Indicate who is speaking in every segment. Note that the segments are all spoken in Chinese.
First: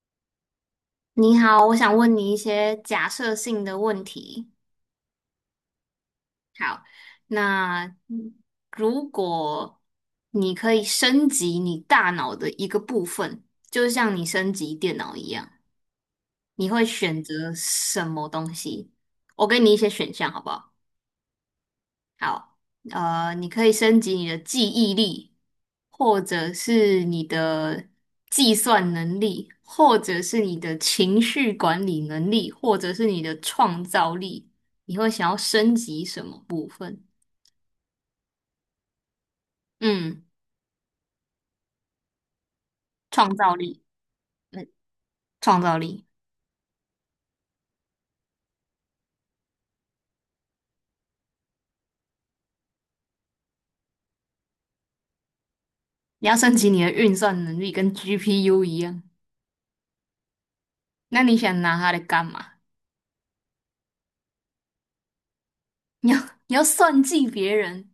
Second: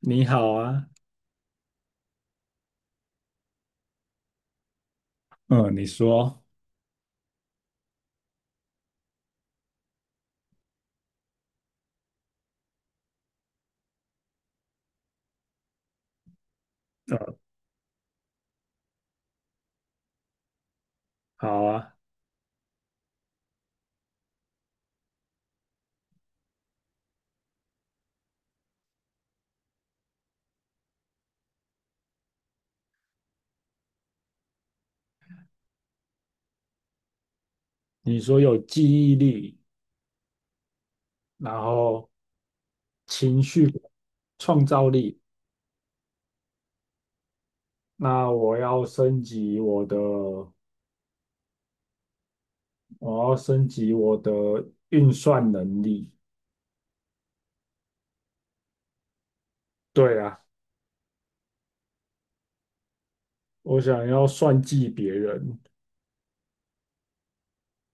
Speaker 1: 你好啊。
Speaker 2: 你好，我想问你一些假设性的问题。
Speaker 1: 嗯，你说。
Speaker 2: 好，那如果你可以升级你大脑的一个部分，就像你升级电脑一样，你会选
Speaker 1: 嗯，
Speaker 2: 择什么东西？我给你一些选项，好不好？
Speaker 1: 好啊。
Speaker 2: 好，你可以升级你的记忆力，或者是你的计算能力，或者是你的情绪管理能力，或者是你的创造力。你会想要升级什么部分？
Speaker 1: 你说有记忆力，
Speaker 2: 嗯，
Speaker 1: 然后
Speaker 2: 创
Speaker 1: 情
Speaker 2: 造
Speaker 1: 绪、
Speaker 2: 力，
Speaker 1: 创
Speaker 2: 嗯，
Speaker 1: 造力，
Speaker 2: 创造力。
Speaker 1: 那我要升级我的运算能力。
Speaker 2: 你要升级你的运算能力，跟 GPU 一样。
Speaker 1: 对啊，
Speaker 2: 那你想拿它来干嘛？
Speaker 1: 我想要算计别人。
Speaker 2: 你要你要算计别人，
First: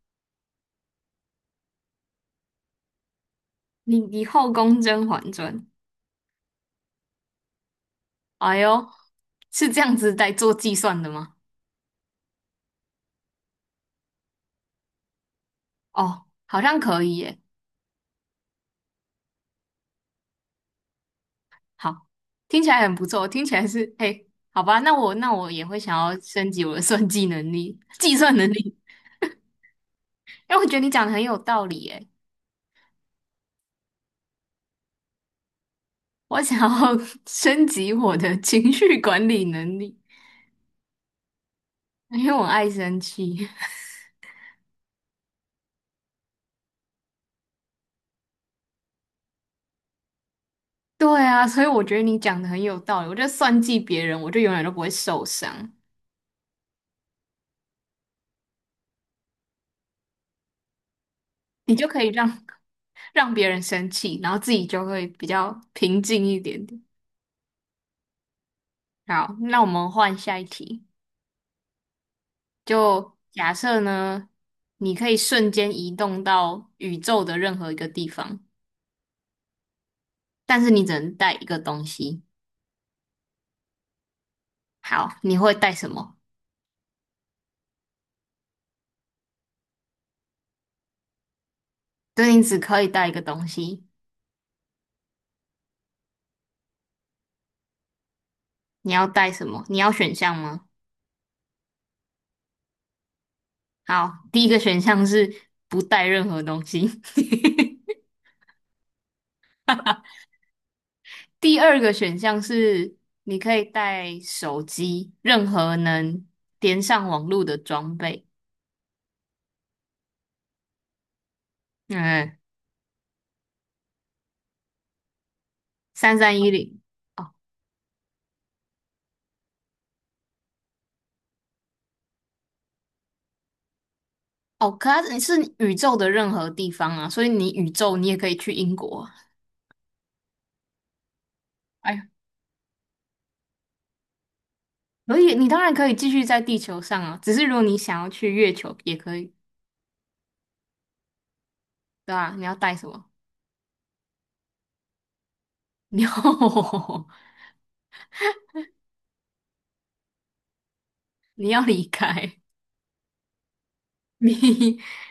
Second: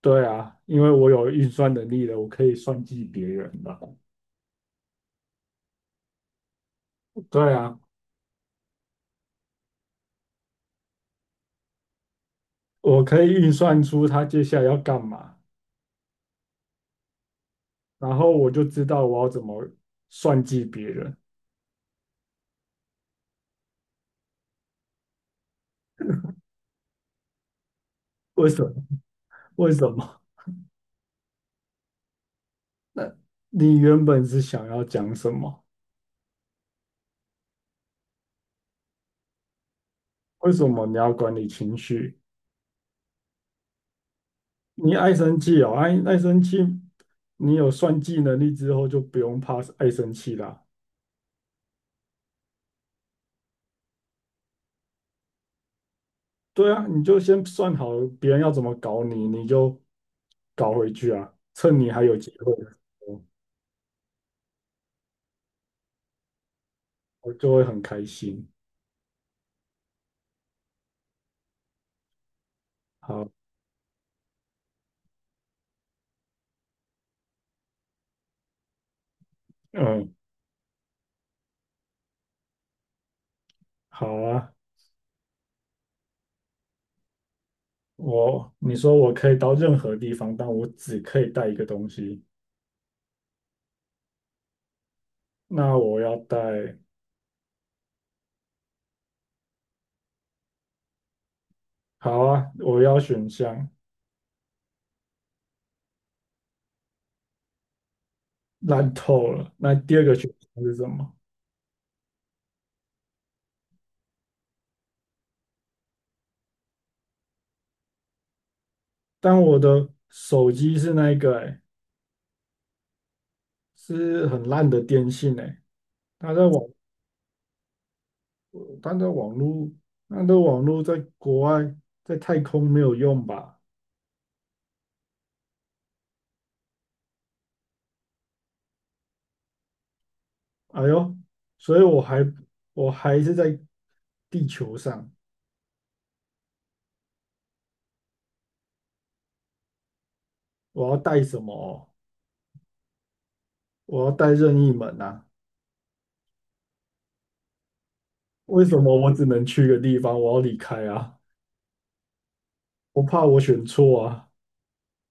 Speaker 1: 对啊，因为我有运算能力了，我可以算计别人了。
Speaker 2: 你你后宫甄嬛传。
Speaker 1: 对啊，
Speaker 2: 哎呦，是这样子在做计算的吗？
Speaker 1: 我可以运算出他接下来要干嘛，
Speaker 2: 哦，好像可以耶。
Speaker 1: 然后我就知道我要怎么算计别人。
Speaker 2: 好，听起来很不错，听起来是，哎，好吧，那我也会想要升级我的算计能力、计算能
Speaker 1: 为什么？
Speaker 2: 力，
Speaker 1: 为什么？
Speaker 2: 因为我觉得你讲的很有道理耶。
Speaker 1: 那你原本是想要讲什么？
Speaker 2: 我想要 升级我的情绪管理能力，
Speaker 1: 为什么你要管理情绪？
Speaker 2: 因为我爱生气。
Speaker 1: 你爱生气哦，爱生气，你有算计能力之后就不用怕爱生气啦。
Speaker 2: 对啊，所以我觉得你讲的很有道理。我就算计别人，我就永远都不会受伤，
Speaker 1: 对啊，你就先算好别人要怎么搞你，你就搞回去啊。
Speaker 2: 你
Speaker 1: 趁
Speaker 2: 就
Speaker 1: 你
Speaker 2: 可
Speaker 1: 还
Speaker 2: 以
Speaker 1: 有机
Speaker 2: 让
Speaker 1: 会的时候，
Speaker 2: 让别人生气，然后自己就会比较平静一点点。
Speaker 1: 我就会很开心。
Speaker 2: 好，那我们换下一题。就
Speaker 1: 好。
Speaker 2: 假设呢，你可以瞬间移动到宇宙的任何一个地方，
Speaker 1: 嗯，
Speaker 2: 但是你只能带一个东西。
Speaker 1: 好啊。
Speaker 2: 好，你会带什么？
Speaker 1: 你说我可以到任何地方，但我只可以带一个东西。
Speaker 2: 对，你只可以带一个东西。
Speaker 1: 那我要带，
Speaker 2: 你要带什么？你要选项吗？
Speaker 1: 好啊，我要选项。
Speaker 2: 好，第一个选项是不带任何东西。
Speaker 1: 烂透了。那第二个选项是什么？
Speaker 2: 第二个选项是你可以带手机，任何能连上网络的装备。
Speaker 1: 但我的手机是那一个，欸，
Speaker 2: 嗯，
Speaker 1: 是很烂的电信，欸，哎，
Speaker 2: 三
Speaker 1: 它
Speaker 2: 三
Speaker 1: 在
Speaker 2: 一
Speaker 1: 网，
Speaker 2: 零。
Speaker 1: 它在网络，它的网络在国外，在太空没有用吧？
Speaker 2: 哦，可它是宇宙的任何地方啊，所以你宇宙你也可以去英国啊。
Speaker 1: 哎呦，所以
Speaker 2: 哎呀，
Speaker 1: 我还是在地球上，
Speaker 2: 可以，你当然可以继续在地球上啊，只是如果你想要去月球也可以，
Speaker 1: 我要带什么哦，
Speaker 2: 对吧？你要带什么？
Speaker 1: 我要带任意门啊？
Speaker 2: 你要
Speaker 1: 为什么我只能去一个地方？我要离开啊！
Speaker 2: 你要离开，
Speaker 1: 我怕我选错啊！
Speaker 2: 你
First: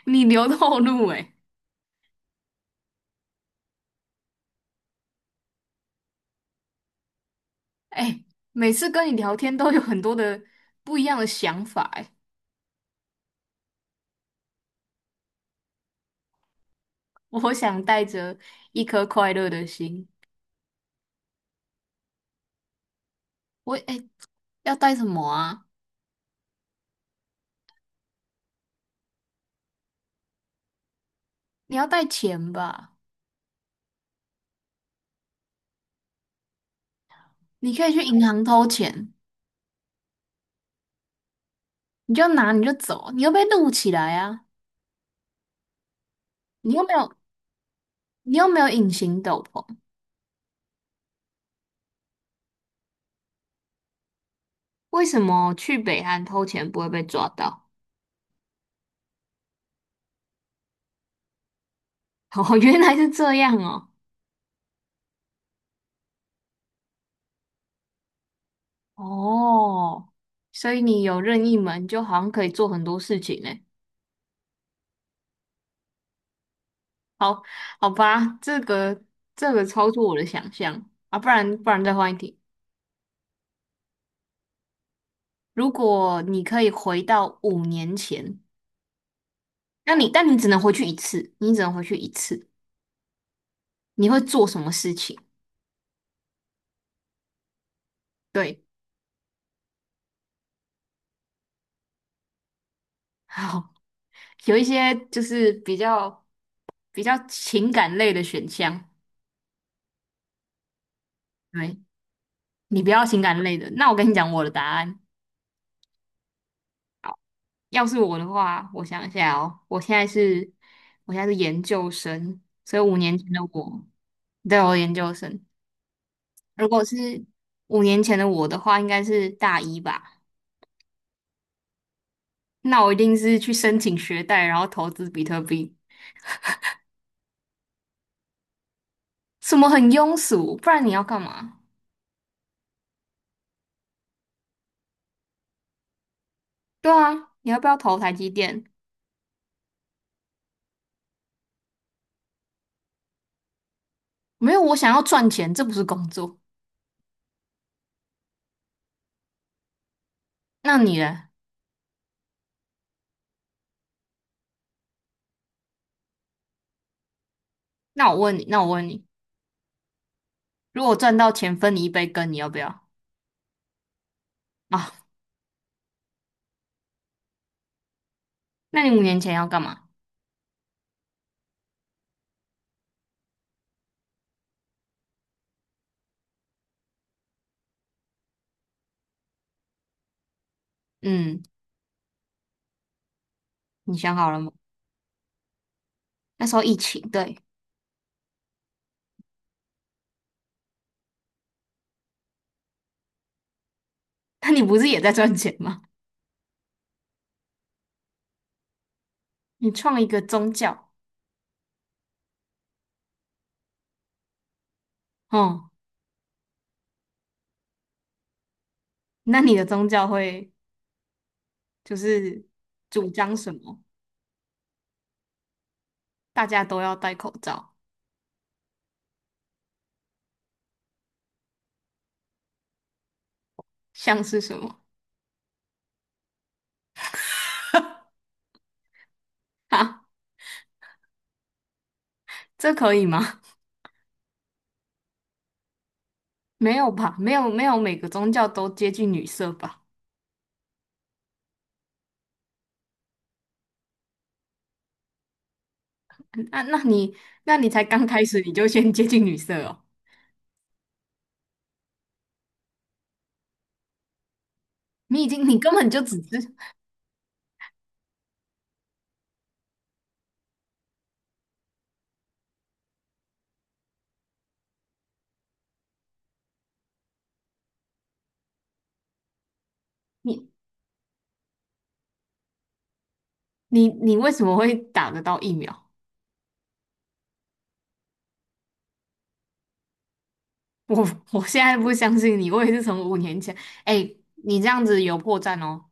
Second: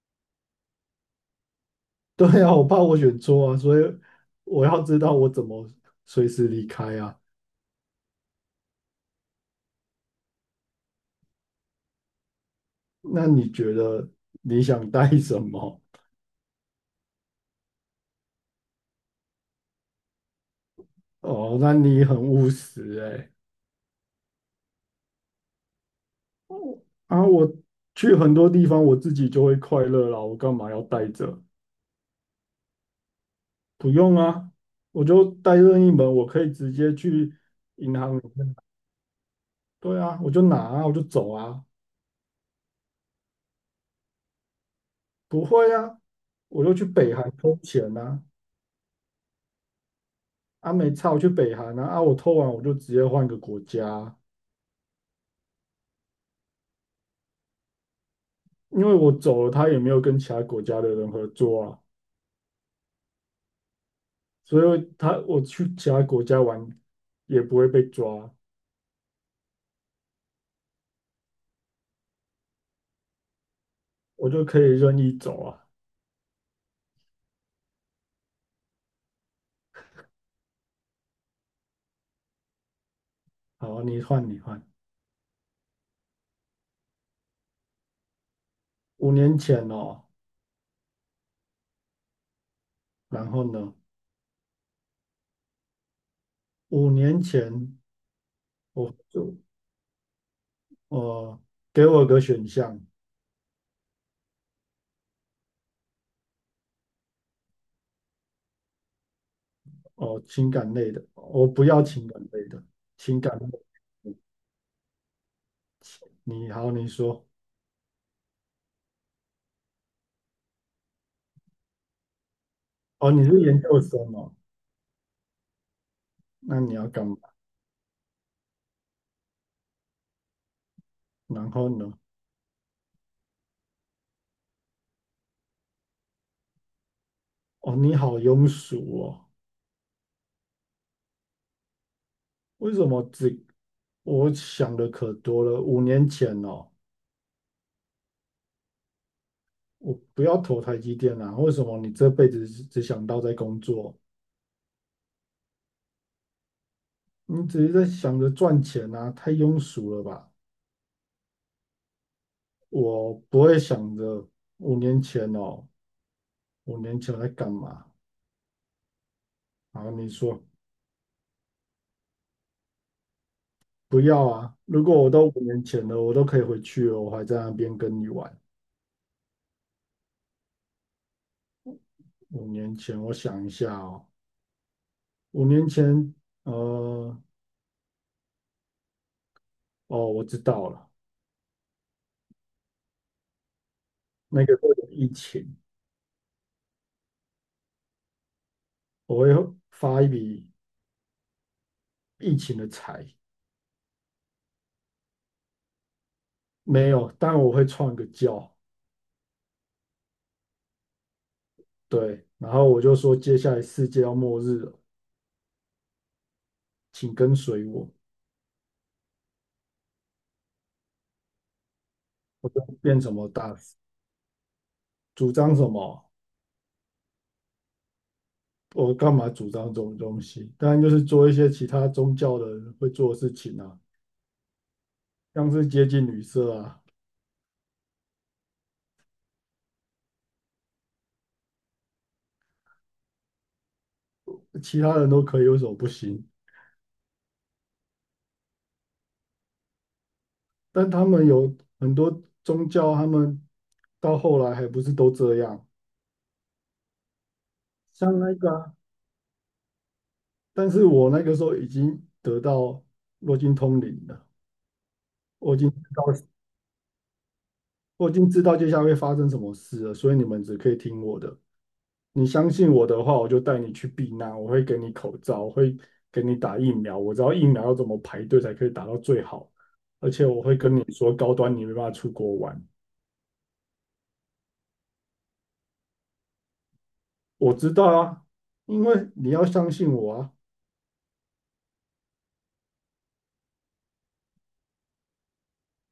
Speaker 2: 你留后路哎
Speaker 1: 对呀，我怕我选错啊，所以我要知道我怎么随时离开啊。
Speaker 2: 哎、每次跟你聊天都有很多的不一样的想法哎、
Speaker 1: 那你觉得你想带什么？
Speaker 2: 我想带着一颗快乐的心，
Speaker 1: 哦，那你很务实哎。
Speaker 2: 我哎、要带什么啊？
Speaker 1: 啊，我去很多地方我自己就会快乐啦，我干嘛要带着？
Speaker 2: 你要带钱吧？
Speaker 1: 不用啊，我就带任意门，我可以直接去
Speaker 2: 你可以
Speaker 1: 银
Speaker 2: 去
Speaker 1: 行。
Speaker 2: 银行偷钱。
Speaker 1: 对啊，我就拿啊，我就走啊。
Speaker 2: 你就拿你就走，你又被录起来啊！
Speaker 1: 不会啊，我
Speaker 2: 你
Speaker 1: 就
Speaker 2: 又
Speaker 1: 去
Speaker 2: 没有
Speaker 1: 北韩偷钱啊。
Speaker 2: 你又没有隐形斗篷，
Speaker 1: 啊，没差，我去北韩啊。啊，我偷完我就直接换个国家。
Speaker 2: 为什么去北韩偷钱不会被抓到？
Speaker 1: 因为我走了，他也没有跟其他国家的人合作啊，
Speaker 2: 哦，原来是这样哦。
Speaker 1: 所以他我去其他国家玩也不会被抓，
Speaker 2: 哦，所以你有任意门，就好像可以做很多事情呢。
Speaker 1: 我就可以任意走啊。
Speaker 2: 好，好吧，这个超出我的想象啊！不然再换一题。
Speaker 1: 好，你换，你换。
Speaker 2: 如果你可以回到五年前，
Speaker 1: 五年前
Speaker 2: 那
Speaker 1: 哦，
Speaker 2: 你但你只能回去一次，你只能回去一次，
Speaker 1: 然后呢？
Speaker 2: 你会做什么事情？
Speaker 1: 五年前
Speaker 2: 对，
Speaker 1: 我就，呃，给我个选项。
Speaker 2: 好，有一些就是比较情感类的选项，
Speaker 1: 哦，情感类的，我不
Speaker 2: 对，
Speaker 1: 要情感类的。
Speaker 2: 你不要情
Speaker 1: 情感
Speaker 2: 感
Speaker 1: 类
Speaker 2: 类的。那我跟你
Speaker 1: 的，
Speaker 2: 讲我的答案，
Speaker 1: 你好，你说。
Speaker 2: 要是我的话，我想一下哦，我现在是研究生，所以五
Speaker 1: 哦，
Speaker 2: 年
Speaker 1: 你
Speaker 2: 前的
Speaker 1: 是研究
Speaker 2: 我，
Speaker 1: 生哦，
Speaker 2: 对，我研究生。
Speaker 1: 那
Speaker 2: 如
Speaker 1: 你
Speaker 2: 果
Speaker 1: 要干嘛？
Speaker 2: 是五年前的我的话，应该是大一吧。
Speaker 1: 然后呢？
Speaker 2: 那我一定是去申请学贷，然后投资比特币，
Speaker 1: 哦，你好庸俗哦。
Speaker 2: 什么很庸俗，不然你要干嘛？
Speaker 1: 为什么我想的可多了？五年前哦，
Speaker 2: 对啊，你要不要投台积电？
Speaker 1: 我不要投台积电啊！为什么你这辈子只想到在工作？
Speaker 2: 没有，我想要赚钱，这不是工作。
Speaker 1: 你只是在想着赚钱啊，太庸俗了吧？
Speaker 2: 那你呢？
Speaker 1: 我不会想着五年前哦，五年前我在干嘛？
Speaker 2: 那我问你，
Speaker 1: 然后你说
Speaker 2: 如果赚到钱分你一杯羹，你要不要
Speaker 1: 不要啊！如
Speaker 2: 啊？
Speaker 1: 果我都五年前了，我都可以回去了，我还在那边跟你玩。
Speaker 2: 那你五年前要干嘛？
Speaker 1: 五年前，我想一下哦，五年前，呃，哦，我知道了，
Speaker 2: 嗯，你想好了
Speaker 1: 那个
Speaker 2: 吗？
Speaker 1: 时候有疫情。
Speaker 2: 那时候疫情，对，
Speaker 1: 我会发一笔疫情的财，
Speaker 2: 那你不是也在赚钱吗？
Speaker 1: 没有，但我会创一个教，
Speaker 2: 你创一个宗教，
Speaker 1: 对，然后我就说接下来世界要末日了，
Speaker 2: 哦、
Speaker 1: 请跟随我，
Speaker 2: 那你的宗教会就是
Speaker 1: 我就变
Speaker 2: 主
Speaker 1: 什么
Speaker 2: 张什
Speaker 1: 大使，
Speaker 2: 么？
Speaker 1: 主张什么，
Speaker 2: 大家都要戴口罩，
Speaker 1: 我干嘛主张这种东西？当然就是做一些其他宗教的人会做的事情啊，
Speaker 2: 像是什么
Speaker 1: 像是接近女色啊，
Speaker 2: 啊？这可以吗？
Speaker 1: 其他人都可以，为什么不行？
Speaker 2: 没有吧？没有没有，每个宗教都接近女色吧？
Speaker 1: 但他们有很多宗教，他们到后来还不是都这样，
Speaker 2: 那那你那你才刚
Speaker 1: 像
Speaker 2: 开
Speaker 1: 那
Speaker 2: 始，
Speaker 1: 个
Speaker 2: 你就
Speaker 1: 啊，
Speaker 2: 先接近女色哦。
Speaker 1: 但是我那个时候已经得到，我已经通灵了，
Speaker 2: 你已经，
Speaker 1: 我
Speaker 2: 你
Speaker 1: 已经
Speaker 2: 根
Speaker 1: 知
Speaker 2: 本就
Speaker 1: 道
Speaker 2: 只是。
Speaker 1: 我已经知道接下来会发生什么事了，所以你们只可以听我的。你相信我的话，我就带你去避难，我会给你口罩，我会给你打疫苗，我知道疫苗要怎么排队才可以打到最好，而且
Speaker 2: 你
Speaker 1: 我会跟你说高端你没办法出国玩，
Speaker 2: 你为什么会打得到疫苗？
Speaker 1: 我知道啊，因为你要相信我啊，
Speaker 2: 我我现在不相信你，我也是从五年前，哎，你这样子有破绽哦。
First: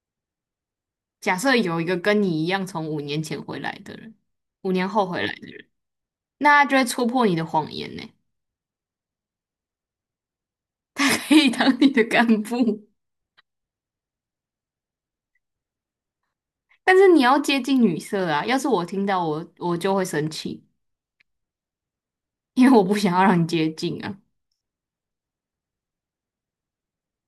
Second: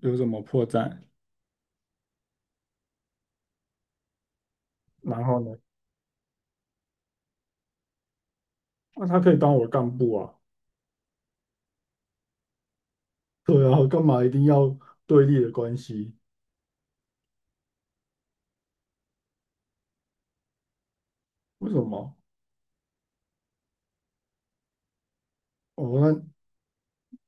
Speaker 1: 有什么破绽？
Speaker 2: 假设有一个跟你一样从五年前回来的人，五年后回
Speaker 1: 然
Speaker 2: 来
Speaker 1: 后
Speaker 2: 的
Speaker 1: 呢？
Speaker 2: 人，那他就会戳破你的谎言呢，
Speaker 1: 那，他可以当我干部啊，
Speaker 2: 他可以当你的干部，
Speaker 1: 对啊，干嘛一定要对立的关系？
Speaker 2: 但是你要接近女色啊。要是我听到我就会生气，
Speaker 1: 为什么？
Speaker 2: 因为我不想要让你接近啊。
Speaker 1: 哦，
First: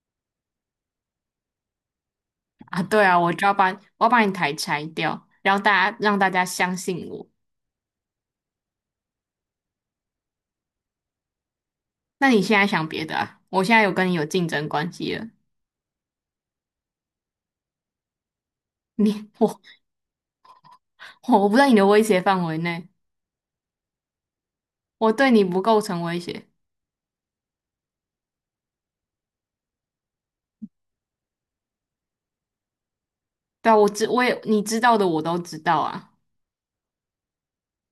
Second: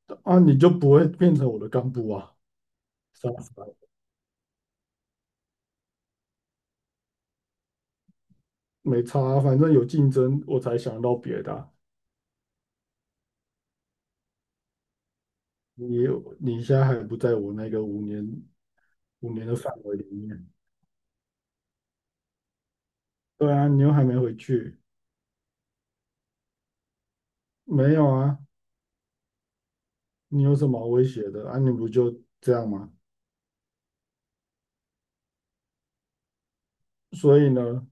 Speaker 1: 那啊，你就不会变成我的干部啊？
Speaker 2: 啊，对啊，
Speaker 1: 是，
Speaker 2: 我要把你台拆掉，然后大家让大家相信我。
Speaker 1: 没差啊，反正有竞争，我才想到别的啊。
Speaker 2: 那你现在想别的啊？我现在有跟你有竞争关系了，
Speaker 1: 你你现在还不在我那个五年
Speaker 2: 你
Speaker 1: 五年的
Speaker 2: 我
Speaker 1: 范围里面。
Speaker 2: 我不在你的威胁范围内，
Speaker 1: 对啊，你又还没回去。
Speaker 2: 我对你不构成威胁。
Speaker 1: 没有啊，你有什么好威胁的啊？你不就这样吗？
Speaker 2: 对啊，我知我也你知道的我都知道啊，
Speaker 1: 所以呢，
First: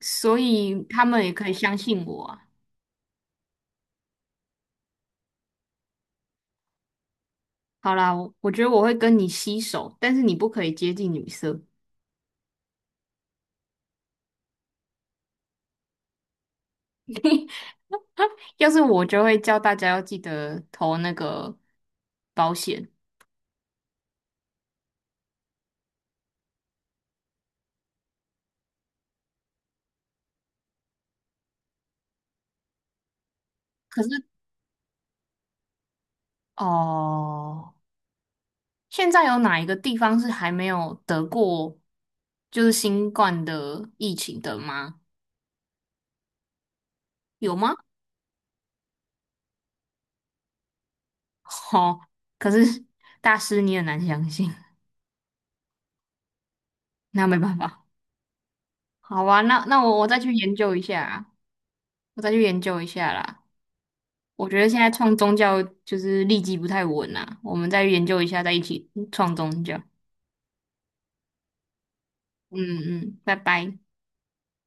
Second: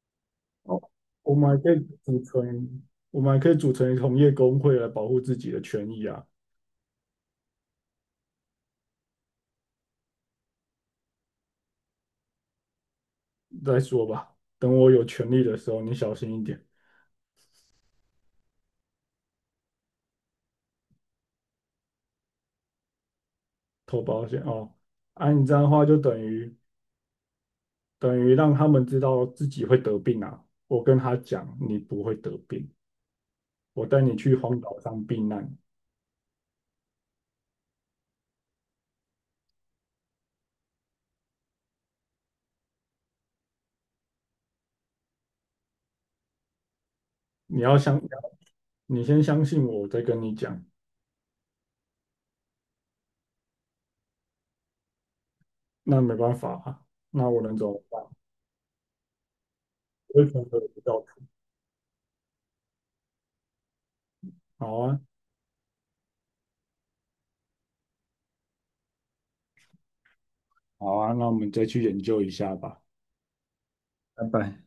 Speaker 2: 所
Speaker 1: 哦，
Speaker 2: 以他们也
Speaker 1: 我
Speaker 2: 可
Speaker 1: 们
Speaker 2: 以
Speaker 1: 还可
Speaker 2: 相
Speaker 1: 以
Speaker 2: 信
Speaker 1: 组
Speaker 2: 我啊。
Speaker 1: 成，我们还可以组成同业工会来保护自己的权益啊。
Speaker 2: 好啦，我觉得我会跟你携手，但是你不可以接近女色。
Speaker 1: 再说吧，等我有权利的时候，你小心一点。
Speaker 2: 要是我就会叫大家要记得投那个保险。
Speaker 1: 投保险哦，按你这样的话就等于让他们知道自己会得病啊。我跟他讲，你不会得病，我带
Speaker 2: 可
Speaker 1: 你
Speaker 2: 是
Speaker 1: 去荒岛上避难，
Speaker 2: 哦。现在有哪一个地方是还没有得过就是新冠的疫情的吗？有
Speaker 1: 你
Speaker 2: 吗？
Speaker 1: 要相，你先相信我，我再跟你讲。
Speaker 2: 哦，可是大师你很难相信，
Speaker 1: 那没办法啊，
Speaker 2: 那
Speaker 1: 那
Speaker 2: 没
Speaker 1: 我
Speaker 2: 办
Speaker 1: 能怎么
Speaker 2: 法。
Speaker 1: 办？
Speaker 2: 好啊，那我再
Speaker 1: 我会
Speaker 2: 去
Speaker 1: 从
Speaker 2: 研究一
Speaker 1: 不
Speaker 2: 下
Speaker 1: 到
Speaker 2: 啊，我再去研究一下啦。我觉得
Speaker 1: 好
Speaker 2: 现在
Speaker 1: 啊，
Speaker 2: 创宗教就是立基不太稳啊，我们再研究一下，再一起创宗教。
Speaker 1: 好啊，那我们再去研究一下
Speaker 2: 嗯
Speaker 1: 吧。
Speaker 2: 嗯，拜拜。
Speaker 1: 拜拜。